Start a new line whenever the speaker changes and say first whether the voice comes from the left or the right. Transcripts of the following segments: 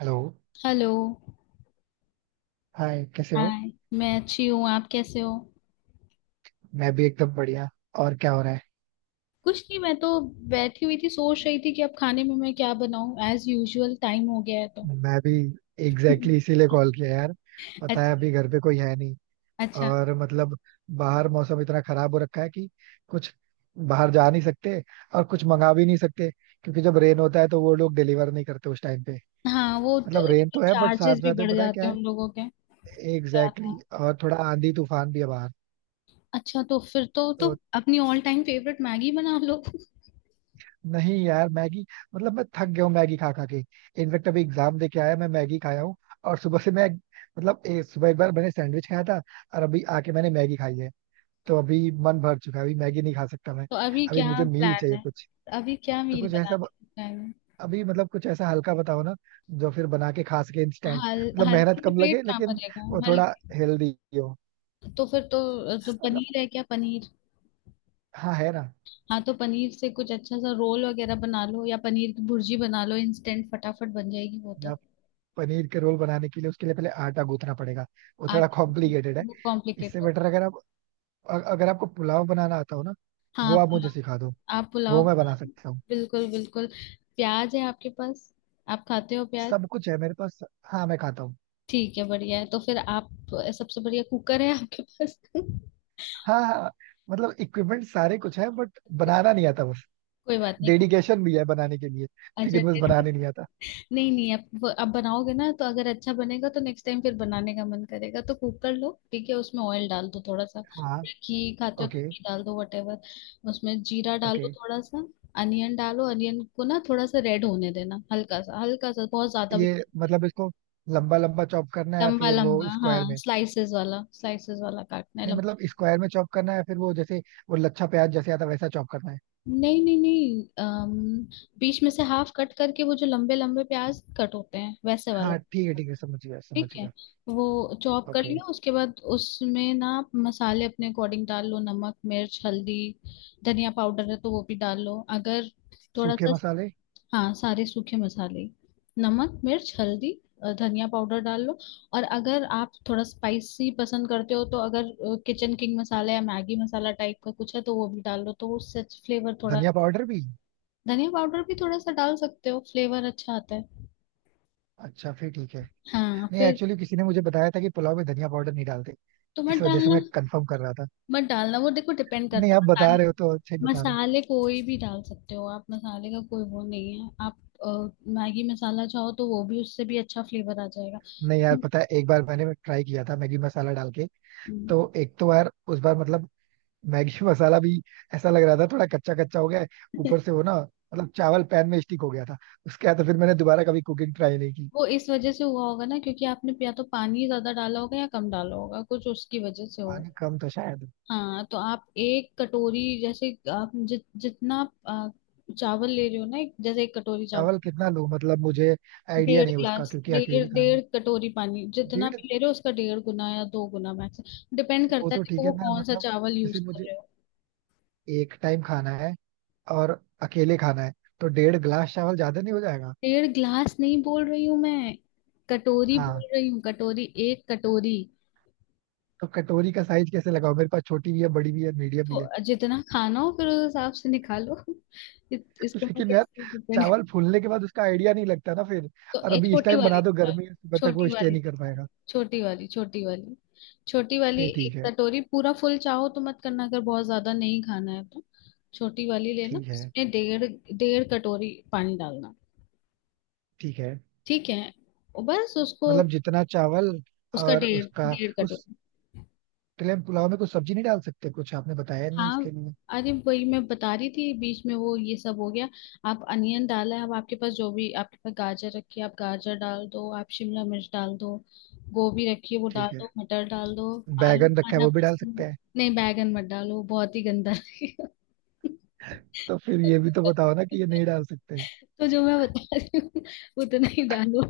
right: Hello.
left: Hello.
right: Hi, कैसे हो?
left: Hi. मैं अच्छी हूँ, आप कैसे हो?
right: मैं भी एकदम बढ़िया। और क्या हो रहा है?
left: कुछ नहीं, मैं तो बैठी हुई थी, सोच रही थी कि अब खाने में मैं क्या बनाऊं, एज यूजुअल टाइम हो गया है तो
right: मैं भी एग्जैक्टली इसीलिए कॉल किया यार। पता है
left: अच्छा।
right: अभी घर पे कोई है नहीं।
left: अच्छा।
right: और मतलब बाहर मौसम इतना खराब हो रखा है कि कुछ बाहर जा नहीं सकते, और कुछ मंगा भी नहीं सकते क्योंकि जब रेन होता है तो वो लोग डिलीवर नहीं करते उस टाइम पे।
left: हाँ, वो
right: मतलब रेन तो है बट साथ
left: चार्जेस भी
right: साथ में
left: बढ़
right: पता है
left: जाते
right: क्या
left: हैं
right: है।
left: उन लोगों के तो आता
right: एग्जैक्टली
left: है।
right: exactly, और थोड़ा आंधी तूफान भी है बाहर।
left: अच्छा, तो फिर तो
right: तो
left: अपनी ऑल टाइम फेवरेट मैगी बना लो
right: नहीं यार, मैगी मतलब मैं थक गया हूँ मैगी खा खा के। इनफेक्ट अभी एग्जाम दे के आया, मैं मैगी खाया हूँ। और सुबह से मैं मतलब सुबह एक बार मैंने सैंडविच खाया था। और अभी आके मैंने मैगी खाई है। तो अभी मन भर चुका है, अभी मैगी नहीं खा सकता मैं।
left: तो अभी
right: अभी
left: क्या
right: मुझे मील
left: प्लान
right: चाहिए
left: है?
right: कुछ।
left: अभी क्या
right: तो
left: मील
right: कुछ ऐसा
left: बनाने का प्लान है?
right: अभी मतलब कुछ ऐसा हल्का बताओ ना, जो फिर बना के खा सके इंस्टेंट।
left: हल
right: मतलब मेहनत
left: हल्के से
right: कम
left: पेट
right: लगे,
left: कहाँ
right: लेकिन
left: भरेगा?
right: वो
left: हल
right: थोड़ा हेल्दी हो।
left: तो फिर तो जो
right: मतलब
left: पनीर है, क्या पनीर?
right: हाँ है ना।
left: हाँ तो पनीर से कुछ अच्छा सा रोल वगैरह बना लो, या पनीर की भुर्जी बना लो, इंस्टेंट फटाफट बन जाएगी वो
right: या
left: तो।
right: पनीर के रोल बनाने के लिए उसके लिए पहले आटा गूंथना पड़ेगा, वो
left: आट
right: थोड़ा कॉम्प्लिकेटेड है।
left: वो
right: इससे
left: कॉम्प्लिकेटेड।
right: बेटर अगर आप अगर आपको पुलाव बनाना आता हो ना,
left: हाँ
right: वो
left: आप
right: आप मुझे
left: पुलाव।
right: सिखा दो,
left: आप पुलाव
right: वो मैं बना सकता हूँ।
left: बिल्कुल बिल्कुल। प्याज है आपके पास? आप खाते हो प्याज?
right: सब कुछ है मेरे पास। हाँ, मैं खाता हूँ।
left: ठीक है, बढ़िया है, तो फिर आप सबसे बढ़िया कुकर है आपके पास कोई
right: हाँ हाँ। मतलब इक्विपमेंट सारे कुछ है बट बनाना नहीं आता बस।
left: बात नहीं, कुक।
right: डेडिकेशन भी है बनाने के लिए,
left: अच्छा।
right: लेकिन बस बनाने नहीं आता।
left: नहीं नहीं, अब बनाओगे ना तो अगर अच्छा बनेगा तो नेक्स्ट टाइम फिर बनाने का मन करेगा। तो कुकर लो, ठीक है, उसमें ऑयल डाल दो थोड़ा सा।
right: हाँ।
left: घी खाते हो तो
right: ओके।
left: घी डाल दो, वटेवर। उसमें जीरा
right: ओके।
left: डालो थोड़ा सा। अनियन डालो, अनियन को ना थोड़ा सा रेड होने देना, हल्का सा, हल्का सा, बहुत ज्यादा भी।
right: ये मतलब इसको लंबा लंबा चॉप करना है,
left: लंबा
right: फिर वो
left: लंबा, हाँ,
right: स्क्वायर में?
left: स्लाइसेस वाला, स्लाइसेस वाला काटना है
right: नहीं,
left: लंबा।
right: मतलब स्क्वायर में चॉप करना है फिर वो जैसे, वो लच्छा प्याज जैसे आता है वैसा चॉप करना है।
left: नहीं नहीं नहीं, बीच में से हाफ कट करके वो जो लंबे लंबे प्याज कट होते हैं वैसे वाला।
right: हाँ ठीक है, ठीक है, समझ गया, समझ
left: ठीक है।
right: गया।
left: वो चॉप कर
right: ओके।
left: लिया, उसके बाद उसमें ना आप मसाले अपने अकॉर्डिंग डाल लो, नमक मिर्च हल्दी। धनिया पाउडर है तो वो भी डाल लो, अगर, थोड़ा
right: सूखे
left: सा।
right: मसाले।
left: हाँ सारे सूखे मसाले, नमक मिर्च हल्दी, धनिया पाउडर डाल लो। और अगर आप थोड़ा स्पाइसी पसंद करते हो, तो अगर किचन किंग मसाला या मैगी मसाला टाइप का कुछ है तो वो भी डाल लो, तो उससे फ्लेवर थोड़ा।
right: धनिया पाउडर भी?
left: धनिया पाउडर भी थोड़ा सा डाल सकते हो, फ्लेवर अच्छा आता है।
right: अच्छा फिर ठीक है।
left: हाँ
right: नहीं,
left: फिर।
right: एक्चुअली किसी ने मुझे बताया था कि पुलाव में धनिया पाउडर नहीं डालते,
left: तो
right: इस
left: मत
right: वजह से
left: डालना।
right: मैं कंफर्म कर रहा था।
left: मत डालना, वो देखो डिपेंड
right: नहीं, आप
left: करता
right: बता
left: है।
right: रहे हो तो अच्छा ही बता रहे हो।
left: मसाले कोई भी डाल सकते हो आप, मसाले का कोई वो नहीं है आप। अ, मैगी मसाला चाहो तो वो भी, उससे भी अच्छा फ्लेवर आ जाएगा।
right: नहीं यार, पता है, एक बार मैंने ट्राई किया था मैगी मसाला डाल के,
left: हम्म,
right: तो एक तो यार उस बार मतलब मैगी मसाला भी ऐसा लग रहा था, थोड़ा कच्चा कच्चा हो गया है। ऊपर से वो ना, मतलब चावल पैन में स्टिक हो गया था। उसके बाद तो फिर मैंने दोबारा कभी कुकिंग ट्राई नहीं की।
left: वो इस वजह से हुआ होगा ना, क्योंकि आपने या तो पानी ज्यादा डाला होगा या कम डाला होगा, कुछ उसकी वजह से हो।
right: पानी कम था शायद।
left: हाँ तो आप एक कटोरी, जैसे आप जितना आप, चावल ले रहे हो ना, एक जैसे एक कटोरी चावल।
right: चावल कितना लूं? मतलब मुझे आइडिया
left: डेढ़
right: नहीं उसका
left: ग्लास,
right: क्योंकि
left: डेढ़
right: अकेले खाना है।
left: डेढ़ कटोरी पानी, जितना
right: डेढ़।
left: भी ले रहे हो उसका डेढ़ गुना या दो गुना मैक्स। डिपेंड
right: वो
left: करता है,
right: तो ठीक
left: देखो
right: है,
left: वो
right: मैं
left: कौन सा
right: मतलब
left: चावल यूज
right: जैसे
left: कर
right: मुझे
left: रहे हो।
right: एक टाइम खाना है और अकेले खाना है, तो 1.5 ग्लास चावल ज्यादा नहीं हो जाएगा?
left: डेढ़ ग्लास नहीं बोल रही हूँ मैं, कटोरी
right: हाँ,
left: बोल रही हूँ, कटोरी, एक कटोरी।
right: तो कटोरी का साइज कैसे लगाओ? मेरे पास छोटी भी है, बड़ी भी है, मीडियम भी है।
left: तो जितना खाना हो फिर उस हिसाब से निकालो इसको मैं
right: लेकिन यार,
left: कैसे डिपेंड?
right: चावल फूलने के बाद उसका आइडिया नहीं लगता ना फिर।
left: तो
right: और अभी इस
left: छोटी
right: टाइम
left: वाली
right: बना दो,
left: निकालो,
right: गर्मी है, सुबह तक वो
left: छोटी
right: स्टे
left: वाली
right: नहीं कर
left: निकालो,
right: पाएगा।
left: छोटी वाली, छोटी वाली। छोटी वाली
right: फिर ठीक
left: एक
right: है।
left: कटोरी पूरा फुल चाहो तो मत करना, अगर बहुत ज्यादा नहीं खाना है तो। छोटी वाली लेना,
right: ठीक है।
left: उसमें डेढ़, डेढ़ कटोरी पानी डालना।
right: ठीक है।
left: ठीक है। और बस उसको,
right: मतलब जितना चावल,
left: उसका
right: और
left: डेढ़,
right: उसका
left: डेढ़
right: कुछ,
left: कटोरी।
right: तिलम पुलाव में कुछ सब्जी नहीं डाल सकते कुछ? आपने बताया नहीं
left: हाँ,
right: इसके लिए।
left: अरे वही मैं बता रही थी, बीच में वो ये सब हो गया। आप अनियन डाला है, अब आपके पास जो भी आपके पास गाजर रखी है आप गाजर डाल दो, आप शिमला मिर्च डाल दो, गोभी रखी है वो डाल
right: ठीक है।
left: दो, मटर डाल दो। आलू
right: बैगन रखा है,
left: खाना
right: वो भी डाल सकते
left: पसंद?
right: हैं?
left: नहीं, बैगन मत डालो, वो बहुत ही गंदा लगेगा
right: तो फिर ये भी तो बताओ ना कि ये नहीं डाल सकते।
left: तो जो मैं बता रही हूँ उतना ही डालो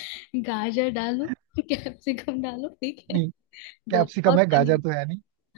left: गाजर डालो, कैप्सिकम डालो, ठीक है।
right: नहीं,
left: गो और
right: कैप्सिकम है, गाजर तो
left: पनीर।
right: है।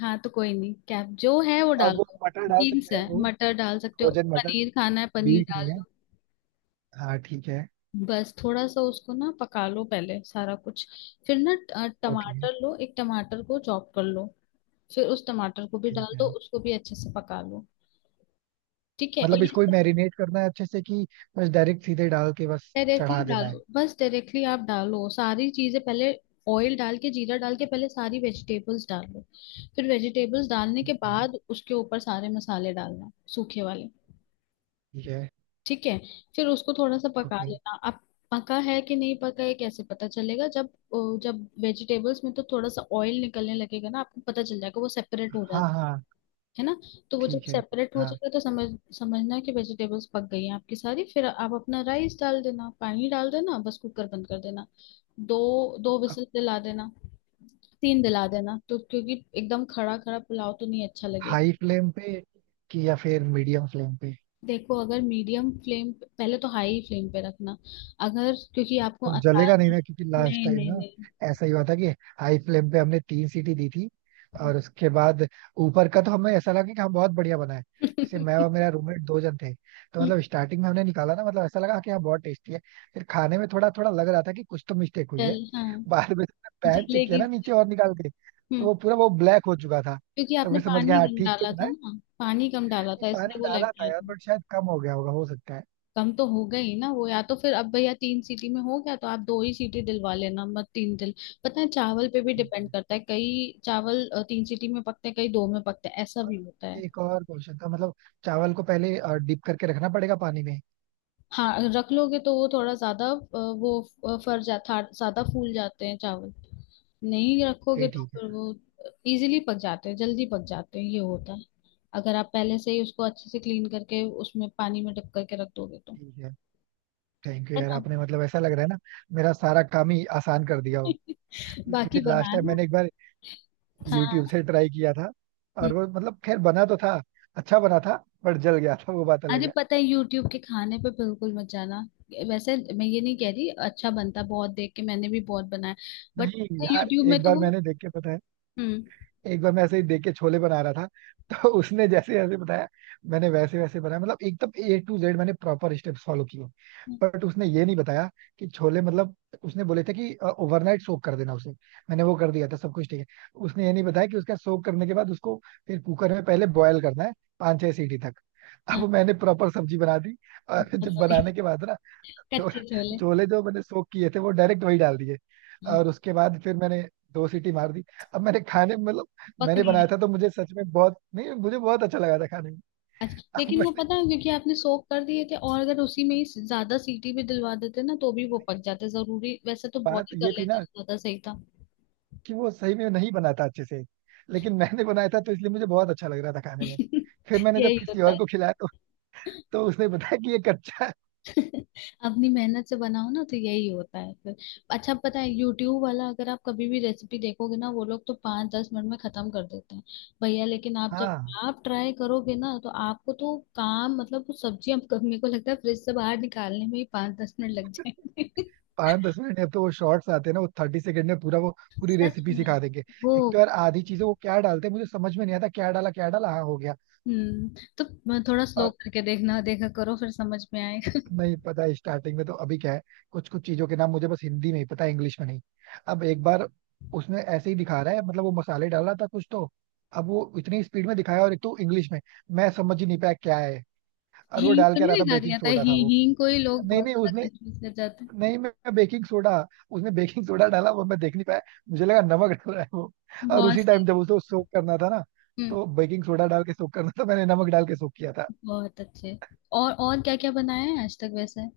left: हाँ तो कोई नहीं, कैप जो है वो
right: अब
left: डाल
right: वो
left: दो।
right: मटर डाल
left: बीन्स
right: सकते हैं
left: है,
right: वो,
left: मटर डाल सकते हो,
right: फ्रोजन मटर?
left: पनीर खाना है पनीर
right: बीन्स नहीं
left: डाल दो।
right: है। हाँ ठीक है।
left: बस थोड़ा सा उसको ना पका लो पहले सारा कुछ। फिर ना
right: ओके।
left: टमाटर लो, एक टमाटर को चॉप कर लो। फिर उस टमाटर को भी
right: ठीक
left: डाल
right: है।
left: दो, उसको भी अच्छे से पका लो। ठीक है। और
right: मतलब
left: ये
right: इसको ही
left: सब
right: मैरिनेट करना है अच्छे से, कि बस डायरेक्ट सीधे डाल के बस
left: डायरेक्टली
right: चढ़ा देना
left: डालो,
right: है?
left: बस डायरेक्टली आप डालो सारी चीजें पहले। ऑयल डाल के, जीरा डाल के पहले सारी वेजिटेबल्स डाल लो। फिर वेजिटेबल्स डालने के बाद उसके ऊपर सारे मसाले डालना, सूखे वाले।
right: ठीक है।
left: ठीक है। फिर उसको थोड़ा सा पका
right: ओके।
left: लेना अब। पका है कि नहीं पका है कैसे पता चलेगा? जब जब वेजिटेबल्स में तो थोड़ा सा ऑयल निकलने लगेगा ना, आपको पता चल जाएगा, वो सेपरेट हो रहा है
right: हाँ हाँ।
left: है ना। तो वो जब
right: ठीक है।
left: सेपरेट हो
right: हाँ।
left: जाएगा तो समझना कि वेजिटेबल्स पक गई हैं आपकी सारी, फिर आप अपना राइस डाल देना, पानी डाल देना, बस कुकर बंद कर देना। दो दो
right: अब
left: विसल दिला देना, तीन दिला देना, तो क्योंकि एकदम खड़ा खड़ा पुलाव तो नहीं अच्छा लगेगा।
right: हाई फ्लेम पे कि या फिर मीडियम फ्लेम पे?
left: देखो, अगर मीडियम फ्लेम पहले, तो हाई फ्लेम पे रखना, अगर, क्योंकि आपको
right: तो
left: आसान
right: जलेगा नहीं ना,
left: है।
right: क्योंकि लास्ट
left: नहीं
right: टाइम
left: नहीं
right: ना
left: नहीं
right: ऐसा ही हुआ था कि हाई फ्लेम पे हमने तीन सीटी दी थी, और उसके बाद ऊपर का तो हमें ऐसा लगा कि हम बहुत बढ़िया बनाए। जैसे मैं और मेरा रूममेट दो जन थे, तो
left: हम्म,
right: मतलब स्टार्टिंग में हमने निकाला ना, मतलब ऐसा लगा कि हाँ बहुत टेस्टी है। फिर खाने में थोड़ा थोड़ा लग रहा था कि कुछ तो मिस्टेक हुई
left: जल,
right: है।
left: हाँ,
right: बाद में पैन चेक किया
left: जलेगी।
right: ना नीचे और निकाल के, तो
left: हम्म
right: वो पूरा वो ब्लैक हो चुका था।
left: क्योंकि
right: तो
left: आपने
right: फिर समझ गया,
left: पानी
right: हाँ
left: कम
right: ठीक तो
left: डाला
right: बना
left: था
right: है।
left: ना। पानी कम डाला
right: नहीं,
left: था
right: पानी
left: इसलिए वो लग
right: डाला था
left: गया
right: यार
left: था।
right: बट शायद कम हो गया होगा, हो सकता है।
left: कम तो हो गई ना वो, या तो फिर अब भैया 3 सीटी में हो गया तो आप 2 ही सीटी दिलवा लेना, मत तीन दिल पता है, चावल पे भी
right: ठीक
left: डिपेंड
right: है।
left: करता है, कई चावल 3 सीटी में पकते हैं, कई दो में पकते हैं, ऐसा भी होता है।
right: एक और क्वेश्चन था, मतलब चावल को पहले डिप करके रखना पड़ेगा पानी में?
left: हाँ, रख लोगे तो वो थोड़ा ज्यादा, अ, वो अ, फर जाता ज्यादा फूल जाते हैं चावल। नहीं रखोगे
right: फिर
left: तो
right: ठीक
left: फिर
right: है।
left: वो इजीली पक जाते हैं, जल्दी पक जाते हैं, ये होता है। अगर आप पहले से ही उसको अच्छे से क्लीन करके उसमें पानी में डुब करके रख दोगे तो।
right: ठीक है। थैंक यू
left: है
right: यार,
left: ना।
right: आपने मतलब ऐसा लग रहा है ना, मेरा सारा काम ही आसान कर दिया हो। क्योंकि
left: बाकी
right: लास्ट टाइम
left: बनाना।
right: मैंने एक बार यूट्यूब
left: हाँ।
right: से ट्राई किया था, और
left: हम्म।
right: वो मतलब खैर बना तो था, अच्छा बना था, बट जल गया था, वो बात
left: अरे
right: अलग है।
left: पता है, यूट्यूब के खाने पे बिल्कुल मत जाना। वैसे मैं ये नहीं कह रही अच्छा बनता है, बहुत देख के मैंने भी बहुत बनाया, बट।
right: नहीं यार,
left: यूट्यूब में
right: एक
left: तो
right: बार
left: वो
right: मैंने देख के, पता है,
left: हम्म।
right: एक बार मैं ऐसे ही देख के छोले बना रहा था, तो उसने जैसे जैसे बताया, मैंने वैसे वैसे बनाया, मतलब एकदम A-Z मैंने प्रॉपर स्टेप्स फॉलो किए। बट उसने ये नहीं बताया कि छोले मतलब, उसने बोले थे कि ओवरनाइट सोक कर देना उसे, मैंने वो कर दिया था, सब कुछ ठीक है। उसने ये नहीं बताया कि उसका सोक करने के बाद उसको फिर कुकर में पहले बॉयल करना है, पाँच छह सीटी तक। अब मैंने प्रॉपर सब्जी बना दी, और जब
left: हाँ,
right: बनाने के बाद ना, छो-
left: कच्चे छोले।
right: छोले जो मैंने सोक किए थे वो डायरेक्ट वही डाल दिए,
left: हाँ,
right: और उसके बाद फिर मैंने दो सीटी मार दी। अब मैंने खाने में मतलब,
left: पक
right: मैंने
left: नहीं
right: बनाया था
left: रहे।
right: तो मुझे सच में बहुत, नहीं मुझे बहुत अच्छा लगा था खाने में।
left: अच्छा,
right: अब
left: लेकिन वो
right: मैंने,
left: पता है, क्योंकि आपने सोक कर दिए थे, और अगर उसी में ही ज्यादा सीटी भी दिलवा देते ना तो भी वो पक जाते, जरूरी, वैसे तो बहुत
right: बात
left: ही कर
right: ये थी
left: लेते
right: ना
left: तो ज्यादा सही था।
right: कि वो सही में नहीं बनाता अच्छे से, लेकिन मैंने बनाया था तो इसलिए मुझे बहुत अच्छा लग रहा था खाने में। फिर मैंने जब
left: यही
right: किसी
left: होता
right: और
left: है
right: को खिलाया, तो उसने बताया कि ये कच्चा है।
left: अपनी मेहनत से बनाओ ना तो यही होता है फिर। अच्छा पता है, यूट्यूब वाला अगर आप कभी भी रेसिपी देखोगे ना, वो लोग तो 5-10 मिनट में खत्म कर देते हैं, भैया। लेकिन आप जब
right: हाँ।
left: आप ट्राई करोगे ना तो आपको तो काम, मतलब वो सब्जी, हम मेरे को लगता है फ्रिज से बाहर निकालने में ही 5-10 मिनट लग जाएंगे।
right: पाँच दस मिनट में अब तो वो शॉर्ट्स आते हैं ना, वो 30 सेकंड में पूरा वो, पूरी
left: सच
right: रेसिपी
left: में।
right: सिखा देंगे।
left: वो
right: एक तो यार आधी चीजें वो क्या डालते हैं मुझे समझ में नहीं आता, क्या डाला क्या डाला, हाँ हो गया।
left: हम्म तो थोड़ा स्लो करके देखना, देखा करो, फिर समझ में आएगा
right: नहीं, पता है स्टार्टिंग में तो, अभी क्या है, कुछ कुछ चीजों के नाम मुझे बस हिंदी में ही पता है, इंग्लिश में नहीं। अब एक बार उसमें ऐसे ही दिखा रहा है, मतलब वो मसाले डाल रहा था कुछ तो, अब वो इतनी स्पीड में दिखाया और एक तो इंग्लिश में, मैं समझ ही नहीं पाया क्या है। और वो
left: हींग
right: डाल
left: तो
right: के
left: नहीं
right: रहा था,
left: निकाल रही,
right: बेकिंग
left: आता है,
right: सोडा था वो।
left: हींग को ही लोग
right: नहीं
left: बहुत
right: नहीं,
left: ज्यादा
right: उसने,
left: कंफ्यूज कर जाते
right: नहीं, मैं बेकिंग सोडा, उसने बेकिंग सोडा डाला वो मैं देख नहीं पाया, मुझे लगा नमक डाल रहा है वो।
left: हैं।
right: और
left: बहुत
right: उसी
left: सही।
right: टाइम जब उसे सोक करना था ना,
left: हम्म।
right: तो बेकिंग सोडा डाल के सोक करना था, मैंने नमक डाल के सोक किया था।
left: बहुत अच्छे। और क्या क्या बनाया है आज तक वैसे,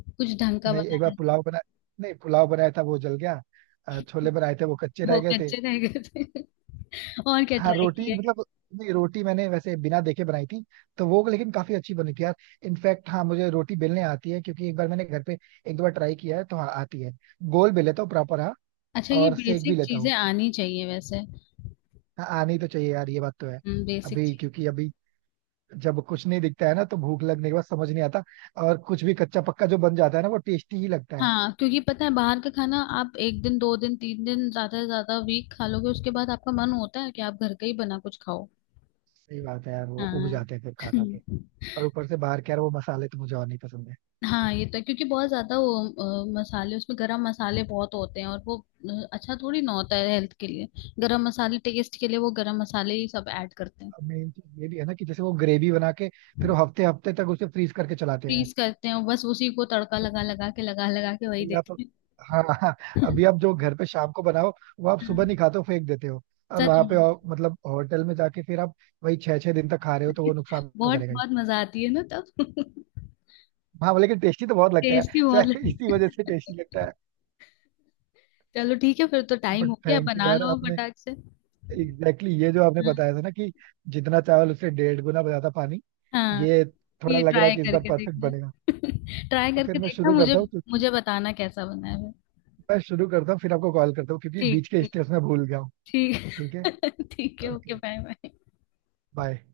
left: कुछ ढंग का
right: नहीं, एक
left: बनाया
right: बार
left: है?
right: पुलाव बना, नहीं पुलाव बनाया था वो जल गया। छोले बनाए थे, वो कच्चे रह
left: वो
right: गए थे।
left: कच्चे रह गए थे और क्या
right: हाँ
left: ट्राई
right: रोटी
left: किए?
right: मतलब, नहीं रोटी मैंने वैसे बिना देखे बनाई थी, तो वो लेकिन काफी अच्छी बनी थी यार। इनफैक्ट हाँ, मुझे रोटी बेलने आती है, क्योंकि एक बार मैंने घर पे एक दो बार ट्राई किया है, तो हाँ आती है, गोल बेल लेता हूँ प्रॉपर, हाँ।
left: अच्छा, ये
right: और सेक भी
left: बेसिक
right: लेता हूँ।
left: चीजें आनी चाहिए वैसे।
right: हाँ आनी तो चाहिए यार, ये बात तो है।
left: हम्म, बेसिक
right: अभी
left: चीज।
right: क्योंकि अभी जब कुछ नहीं दिखता है ना, तो भूख लगने के बाद समझ नहीं आता, और कुछ भी कच्चा पक्का जो बन जाता है ना वो टेस्टी ही लगता है।
left: हाँ क्योंकि पता है, बाहर का खाना आप एक दिन दो दिन तीन दिन ज्यादा से ज्यादा वीक खा लोगे, उसके बाद आपका मन होता है कि आप घर का ही बना कुछ खाओ।
right: सही बात है यार, वो उब
left: हाँ
right: जाते हैं फिर खा खा के। और ऊपर से बाहर के यार वो मसाले तो मुझे और नहीं पसंद है।
left: हाँ ये तो है, क्योंकि बहुत ज्यादा वो मसाले, उसमें गरम मसाले बहुत होते हैं, और वो अच्छा थोड़ी ना होता है हेल्थ के लिए। गरम मसाले टेस्ट के लिए वो गरम मसाले ही सब ऐड करते हैं।
right: अब मेन चीज ये भी है ना, कि जैसे वो ग्रेवी बना के फिर वो हफ्ते हफ्ते तक उसे फ्रीज करके चलाते हैं।
left: फ्रीज करते हैं और बस उसी को तड़का लगा लगा के, लगा लगा के वही
right: अभी आप,
left: देते हैं
right: हाँ हाँ, अभी आप जो घर पे शाम को बनाओ, वो आप सुबह
left: हाँ,
right: नहीं खाते हो, फेंक देते हो। और
left: सच
right: वहां पे
left: में
right: और, मतलब होटल में जाके फिर आप वही छह छह दिन तक खा रहे हो, तो वो नुकसान तो
left: बहुत
right: करेगा ही।
left: बहुत मजा आती है ना तब
right: हाँ, लेकिन टेस्टी तो बहुत लगता है।
left: टेस्टी बहुत
right: चाहे इसी
left: लगता है।
right: वजह से टेस्टी लगता है।
left: चलो ठीक है, फिर तो टाइम
right: बट
left: हो गया,
right: थैंक यू
left: बना
right: यार,
left: लो
right: आपने
left: फटाक से।
right: एग्जैक्टली exactly ये जो आपने
left: हाँ
right: बताया था ना, कि जितना चावल उससे 1.5 गुना ज्यादा पानी,
left: हाँ।
right: ये, थोड़ा
left: ये
right: लग रहा है
left: ट्राई
right: कि इस बार
left: करके
right: परफेक्ट
left: देखना
right: बनेगा।
left: ट्राई
right: तो
left: करके
right: फिर मैं
left: देखना,
right: शुरू
left: मुझे
right: करता हूँ, क्योंकि
left: मुझे बताना कैसा बना है।
right: मैं शुरू करता हूँ फिर आपको कॉल करता हूँ क्योंकि
left: ठीक
right: बीच के
left: ठीक।
right: स्टेप्स में भूल गया हूँ।
left: ठीक
right: ठीक है।
left: ठीक है, okay,
right: okay.
left: Bye bye.
right: Bye.